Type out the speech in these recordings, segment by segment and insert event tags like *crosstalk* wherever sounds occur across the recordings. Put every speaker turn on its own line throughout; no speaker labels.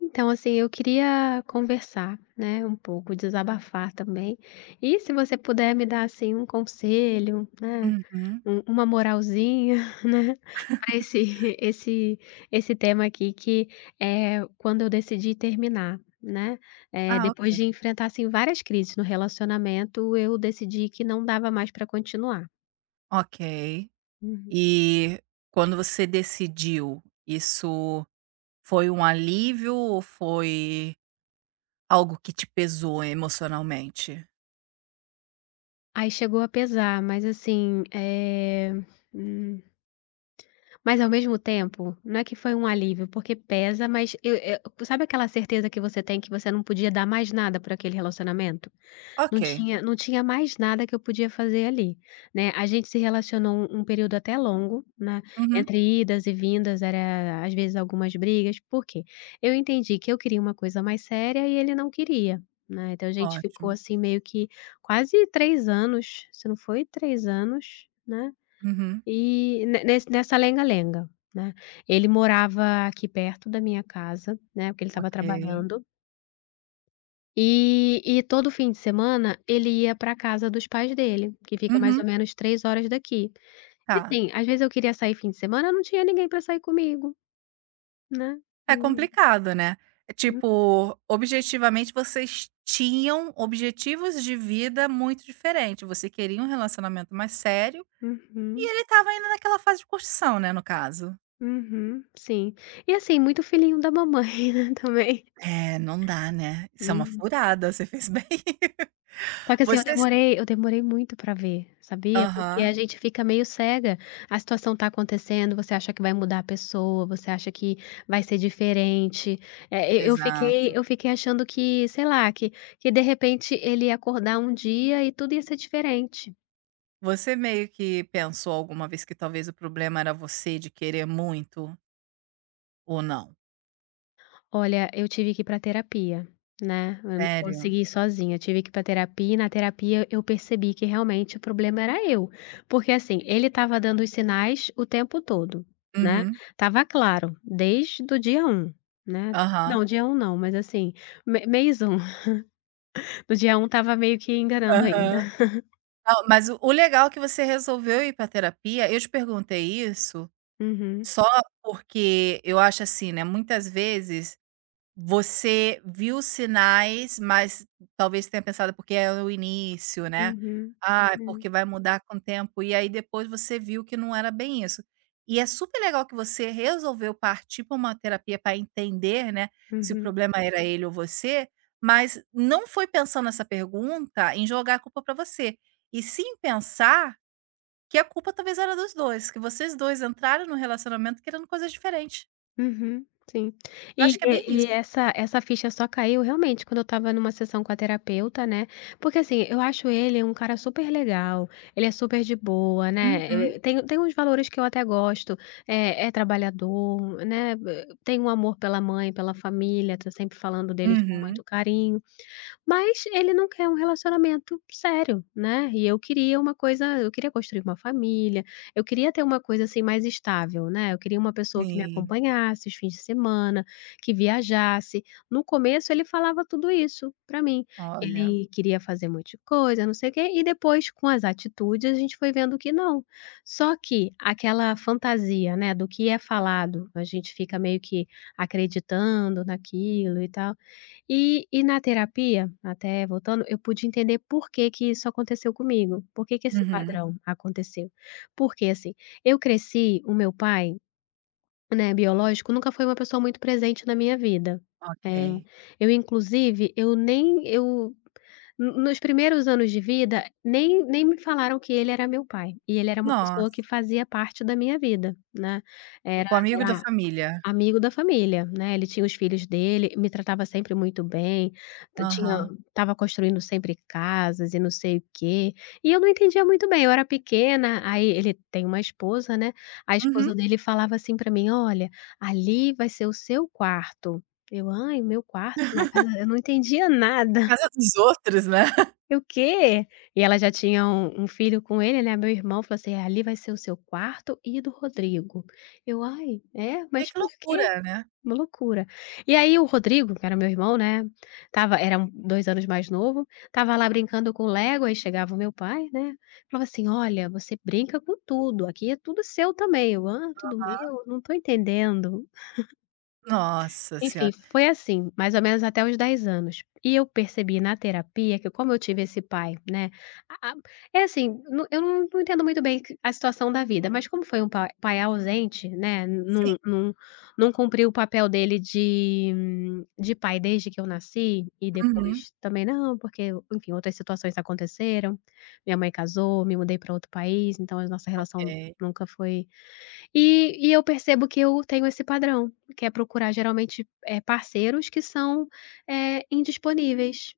Então, assim, eu queria conversar, né, um pouco, desabafar também. E se você puder me dar, assim, um conselho, né,
Uhum.
uma moralzinha, *laughs* né, para esse, *laughs* esse, esse tema aqui, que é quando eu decidi terminar, né,
Ah,
depois
ok.
de enfrentar, assim, várias crises no relacionamento, eu decidi que não dava mais para continuar.
Ok.
Uhum.
E quando você decidiu, isso foi um alívio ou foi algo que te pesou emocionalmente?
Aí chegou a pesar, mas assim. Mas ao mesmo tempo, não é que foi um alívio, porque pesa, mas eu sabe aquela certeza que você tem que você não podia dar mais nada por aquele relacionamento?
Ok.
Não tinha mais nada que eu podia fazer ali, né. A gente se relacionou um período até longo, né,
Uhum.
entre idas e vindas, era às vezes algumas brigas, por quê? Eu entendi que eu queria uma coisa mais séria e ele não queria, né, então a gente ficou
Ótimo.
assim meio que quase 3 anos, se não foi 3 anos, né.
Uhum.
E ne nesse nessa lenga-lenga, né. Ele morava aqui perto da minha casa, né, porque ele estava
Ok.
trabalhando, e todo fim de semana ele ia pra casa dos pais dele, que fica mais ou
Uhum.
menos 3 horas daqui. E
Tá.
assim, às vezes eu queria sair fim de semana, não tinha ninguém para sair comigo, né.
É
Hum,
complicado, né? É
hum,
tipo, objetivamente vocês tinham objetivos de vida muito diferentes. Você queria um relacionamento mais sério e
uhum,
ele estava ainda naquela fase de curtição, né, no caso.
uhum, sim. E assim, muito filhinho da mamãe, *laughs* né, também.
É, não dá, né. Isso é uma
Uhum.
furada, você fez bem.
Só
*laughs*
que assim, eu
Você s
demorei eu demorei muito pra ver, sabia? Porque
Aham,
a gente fica meio cega, a situação tá acontecendo, você acha que vai mudar a pessoa, você acha que vai ser diferente. Eh, eu eu fiquei
exato.
eu fiquei achando que, sei lá, que de repente ele ia acordar um dia e tudo ia ser diferente.
Você meio que pensou alguma vez que talvez o problema era você de querer muito ou não?
Olha, eu tive que ir pra terapia, né, eu não
Sério?
consegui ir sozinha, eu tive que ir pra terapia e na terapia eu percebi que realmente o problema era eu, porque assim, ele estava dando os sinais o tempo todo, né.
Uhum.
Tava claro, desde do dia um, né.
Aham.
Não, dia um não, mas assim, me mês um. *laughs* No dia um tava meio que enganando
Aham.
ainda.
Não, mas o legal é que você resolveu ir para terapia. Eu te perguntei isso
Uhum,
só porque eu acho assim, né, muitas vezes. Você viu sinais, mas talvez tenha pensado porque é o início, né.
uhum,
"Ah, porque
hum,
vai mudar com o tempo", e aí depois você viu que não era bem isso. E é super legal que você resolveu partir para uma terapia para entender, né, se o
uhum.
problema era ele ou você, mas não foi pensando nessa pergunta em jogar a culpa para você, e sim pensar que a culpa talvez era dos 2, que vocês 2 entraram no relacionamento querendo coisas diferentes.
Uhum, sim.
Eu acho que é bem
E e
isso.
essa essa ficha só caiu realmente quando eu estava numa sessão com a terapeuta, né, porque, assim, eu acho ele um cara super legal, ele é super de boa,
Uhum,
né, tem uns valores que eu até gosto, é trabalhador, né. Tem um amor pela mãe, pela família, tá sempre falando deles com
uhum.
muito carinho. Mas ele não quer um relacionamento sério, né, e eu queria construir uma família, eu queria ter uma coisa, assim, mais estável, né, eu queria uma pessoa que me
Sim,
acompanhasse os fins de semana, que viajasse. No começo ele falava tudo isso pra mim, que
olha.
ele queria fazer um monte de coisa, não sei o quê, e depois com as atitudes a gente foi vendo que não. Só que aquela fantasia, né, do que é falado, a gente fica meio que acreditando naquilo e tal, e na terapia, até voltando, eu pude entender por que que isso aconteceu comigo, por que que esse
Uhum,
padrão aconteceu. Porque, assim, eu cresci o meu pai, né, biológico, nunca foi uma pessoa muito presente na minha vida.
ok.
Eh, eu inclusive, eu nem eu no nos primeiros anos de vida, nem me falaram que ele era meu pai, e ele era uma pessoa
Nossa,
que fazia parte da minha vida, né, era
tipo amigo da
era
família.
Amigo da família, né, ele tinha os filhos dele, me tratava sempre muito bem, t tinha
Aham.
estava construindo sempre casas e não sei o quê, e eu não entendia muito bem, eu era pequena, aí ele tem uma esposa, né, a
Uhum.
esposa dele falava assim pra mim: "Olha, ali vai ser o seu quarto". Eu: "Ai, o meu quarto na casa", eu não entendia nada.
Casa dos outros, né. *laughs*
Eu: "O quê?". E ela já tinha um filho com ele, né, meu irmão falou assim: "É, ali vai ser o seu quarto e do Rodrigo". Eu: "Ai, é?
Vê
Mas
que
por quê?".
loucura, né.
Uma loucura. E aí o Rodrigo, que era meu irmão, né, estava era 2 anos mais novo, estava lá brincando com Lego, aí chegava o meu pai, né, falava assim: "Olha, você brinca com tudo, aqui é tudo seu também". Eu: "Ah, tudo meu? Não estou entendendo".
Nossa
Enfim,
senhora.
foi assim, mais ou menos até os 10 anos. E eu percebi na terapia que como eu tive esse pai, né, a é assim, não eu não entendo muito bem que a situação da vida, mas como foi um pa pai ausente, né,
Sim.
não cumpriu o papel dele de pai desde que eu nasci, e
Uhum.
depois também não, porque, enfim, outras situações aconteceram, minha mãe casou, me mudei para outro país, então a nossa relação
Ok.
nunca foi e eu percebo que eu tenho esse padrão, que é procurar geralmente, parceiros que são, indisponíveis.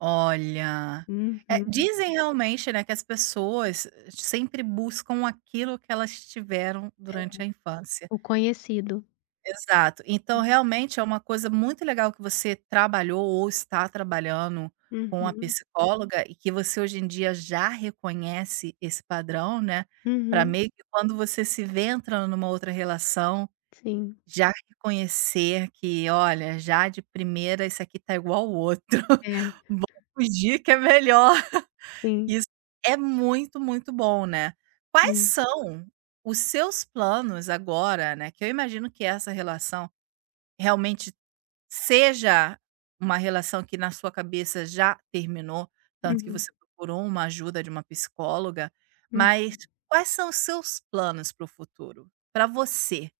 Olha, eh,
Uhum.
dizem realmente, né, que as pessoas sempre buscam aquilo que elas tiveram durante a infância.
O conhecido.
Exato. Então, realmente é uma coisa muito legal que você trabalhou ou está trabalhando com a
Uhum,
psicóloga e que você hoje em dia já reconhece esse padrão, né, para
uhum,
meio que quando você se vê entrando numa outra relação,
sim.
já reconhecer que: "Olha, já de primeira isso aqui tá igual o outro, *laughs*
É,
vou fugir que é melhor".
sim,
Isso é muito, muito bom, né. Quais
sim.
são os seus planos agora, né, que eu imagino que essa relação. Realmente seja uma relação que na sua cabeça já terminou, tanto que
Uhum,
você procurou uma ajuda de uma psicóloga,
hum.
mas quais são os seus planos para o futuro? Para você?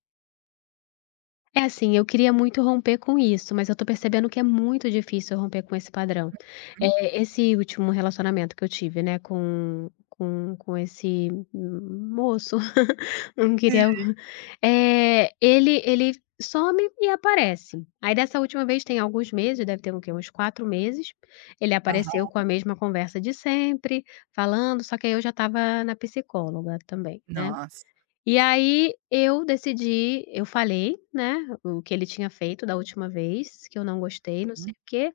É assim, eu queria muito romper com isso, mas eu tô percebendo que é muito difícil eu romper com esse padrão.
Hum.
Esse último relacionamento que eu tive, né, com com esse moço. *laughs* Não queria o ele some e aparece. Aí dessa última vez tem alguns meses, deve ter o quê? Uns 4 meses, ele apareceu
Aham.
com a mesma conversa de sempre, falando, só que aí eu já estava na psicóloga também, né.
Nossa.
E aí eu decidi, eu falei, né, o que ele tinha feito da última vez, que eu não gostei, não sei
Uhum.
o quê.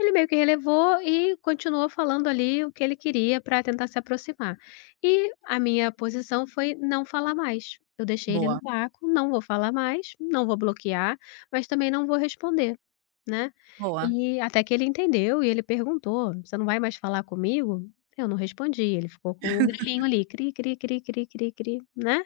Ele meio que relevou e continuou falando ali o que ele queria para tentar se aproximar. E a minha posição foi não falar mais. Eu deixei ele no
Boa,
vácuo, não vou falar mais, não vou bloquear, mas também não vou responder, né.
boa.
E até que ele entendeu e ele perguntou: "Você não vai mais falar comigo?" Eu não respondi, ele ficou com o grilinho ali, cri, cri, cri, cri, cri, cri, né.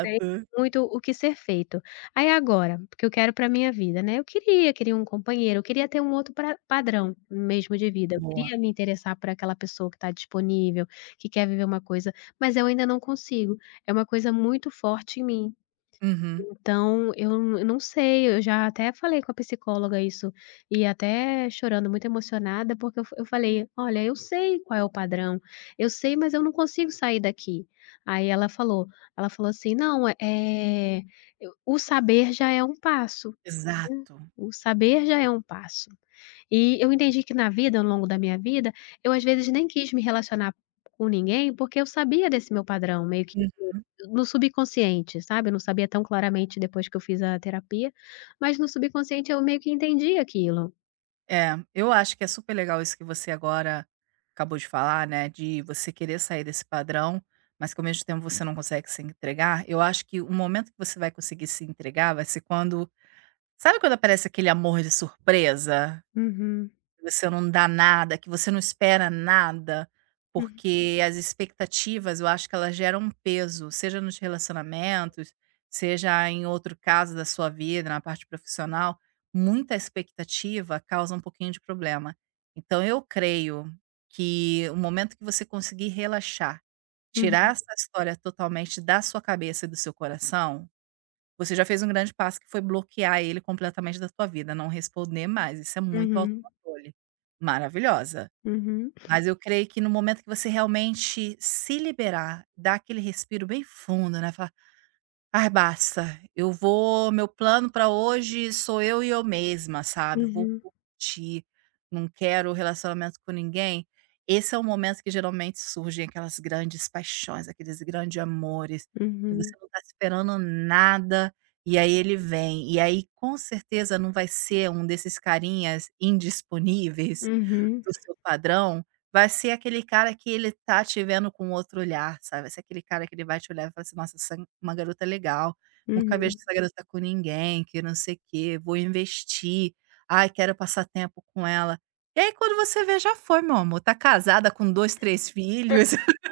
Sei muito o que ser feito. Aí agora, o que eu quero para minha vida, né, eu queria, queria um companheiro, eu queria ter um outro pra padrão mesmo de vida, eu
Boa.
queria me interessar por aquela pessoa que está disponível, que quer viver uma coisa, mas eu ainda não consigo, é uma coisa muito forte em mim.
Uhum.
Então, eu não sei, eu já até falei com a psicóloga isso, e até chorando, muito emocionada, porque eu falei: "Olha, eu sei qual é o padrão, eu sei, mas eu não consigo sair daqui". Aí ela falou assim: "Não, o saber já é um passo, né,
Exato.
o saber já é um passo". E eu entendi que na vida, ao longo da minha vida, eu às vezes nem quis me relacionar com ninguém, porque eu sabia desse meu padrão, meio que
Uhum.
no subconsciente, sabe, eu não sabia tão claramente depois que eu fiz a terapia, mas no subconsciente eu meio que entendi aquilo.
É, eu acho que é super legal isso que você agora acabou de falar, né? De você querer sair desse padrão, mas que ao mesmo tempo você não consegue se entregar. Eu acho que o momento que você vai conseguir se entregar vai ser quando. Sabe quando aparece aquele amor de surpresa?
Uhum.
Que você não dá nada, que você não espera nada,
Uhum.
porque as expectativas eu acho que elas geram um peso, seja nos relacionamentos, seja em outro caso da sua vida, na parte profissional, muita expectativa causa um pouquinho de problema. Então eu creio que o momento que você conseguir relaxar, tirar
Uhum.
essa história totalmente da sua cabeça e do seu coração, você já fez um grande passo que foi bloquear ele completamente da tua vida, não responder mais, isso é muito
Uhum.
autocontrole. Maravilhosa.
Uhum.
Mas eu creio que no momento que você realmente se liberar, dar aquele respiro bem fundo, né, falar: "Ai, basta. Eu vou meu plano para hoje sou eu e eu mesma", sabe. Vou
Uhum.
curtir, não quero relacionamento com ninguém. Esse é o momento que geralmente surgem aquelas grandes paixões, aqueles grandes amores, que você
Uhum.
não está esperando nada, e aí ele vem. E aí, com certeza, não vai ser um desses carinhas indisponíveis
Uhum.
do seu padrão, vai ser aquele cara que ele tá te vendo com outro olhar, sabe. Vai ser aquele cara que ele vai te olhar e falar assim: "Nossa, essa é uma garota legal, nunca vejo
Uhum.
essa garota com ninguém, que não sei o quê, vou investir, ai quero passar tempo com ela". E aí quando você vê já foi meu amor, tá casada com dois, três filhos. *laughs*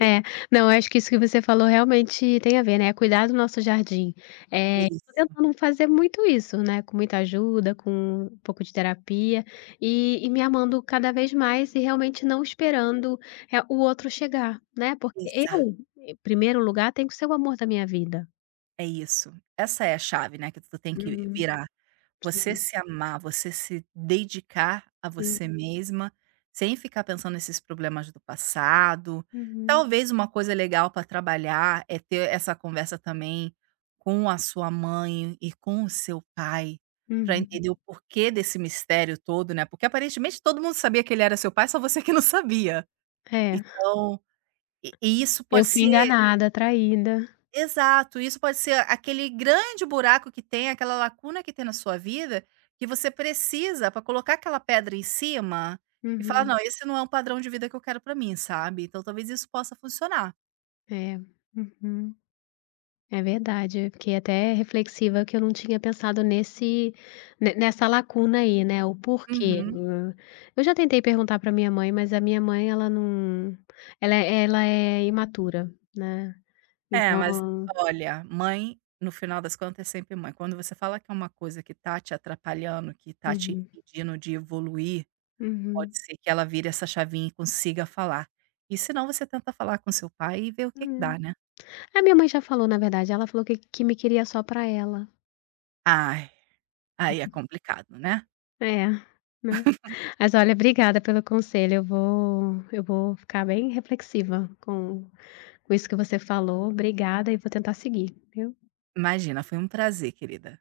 É. Não, eu acho que isso que você falou realmente tem a ver, né, é cuidar do nosso jardim. Tô
Isso,
tentando fazer muito isso, né, com muita ajuda, com um pouco de terapia, e me amando cada vez mais e realmente não esperando, o outro chegar, né, porque
exato,
eu, em primeiro lugar, tenho que ser o amor da minha vida.
é isso. Essa é a chave, né, que tu tem que
Uhum.
virar. Você
Sim,
se amar, você se dedicar a você
sim.
mesma, sem ficar pensando nesses problemas do passado.
Uhum.
Talvez uma coisa legal para trabalhar é ter essa conversa também com a sua mãe e com o seu pai, para
Uhum.
entender o porquê desse mistério todo, né, porque aparentemente todo mundo sabia que ele era seu pai, só você que não sabia.
É.
Então, e isso
Eu
pode
fui
ser.
enganada, traída.
Exato, isso pode ser aquele grande buraco que tem, aquela lacuna que tem na sua vida, que você precisa para colocar aquela pedra em cima e falar:
Uhum.
"Não, esse não é um padrão de vida que eu quero para mim", sabe. Então talvez isso possa funcionar.
É. Uhum. É verdade, eu fiquei até reflexiva que eu não tinha pensado nesse ne nessa lacuna aí, né, o porquê.
Uhum.
Eu já tentei perguntar para minha mãe, mas a minha mãe ela não ela é imatura, né,
É, mas
então
olha, mãe, no final das contas, é sempre mãe. Quando você fala que é uma coisa que tá te atrapalhando, que tá te
uhum,
impedindo de evoluir,
uhum.
pode ser que ela vire essa chavinha e consiga falar. E se não, você tenta falar com seu pai e ver o que que
É.
dá, né.
A minha mãe já falou, na verdade, ela falou que me queria só para ela.
Ai. Aí é complicado, né.
É, né. Mas olha, obrigada pelo conselho, eu vou ficar bem reflexiva com isso que você falou. Obrigada e vou tentar seguir, viu.
Imagina, foi um prazer, querida.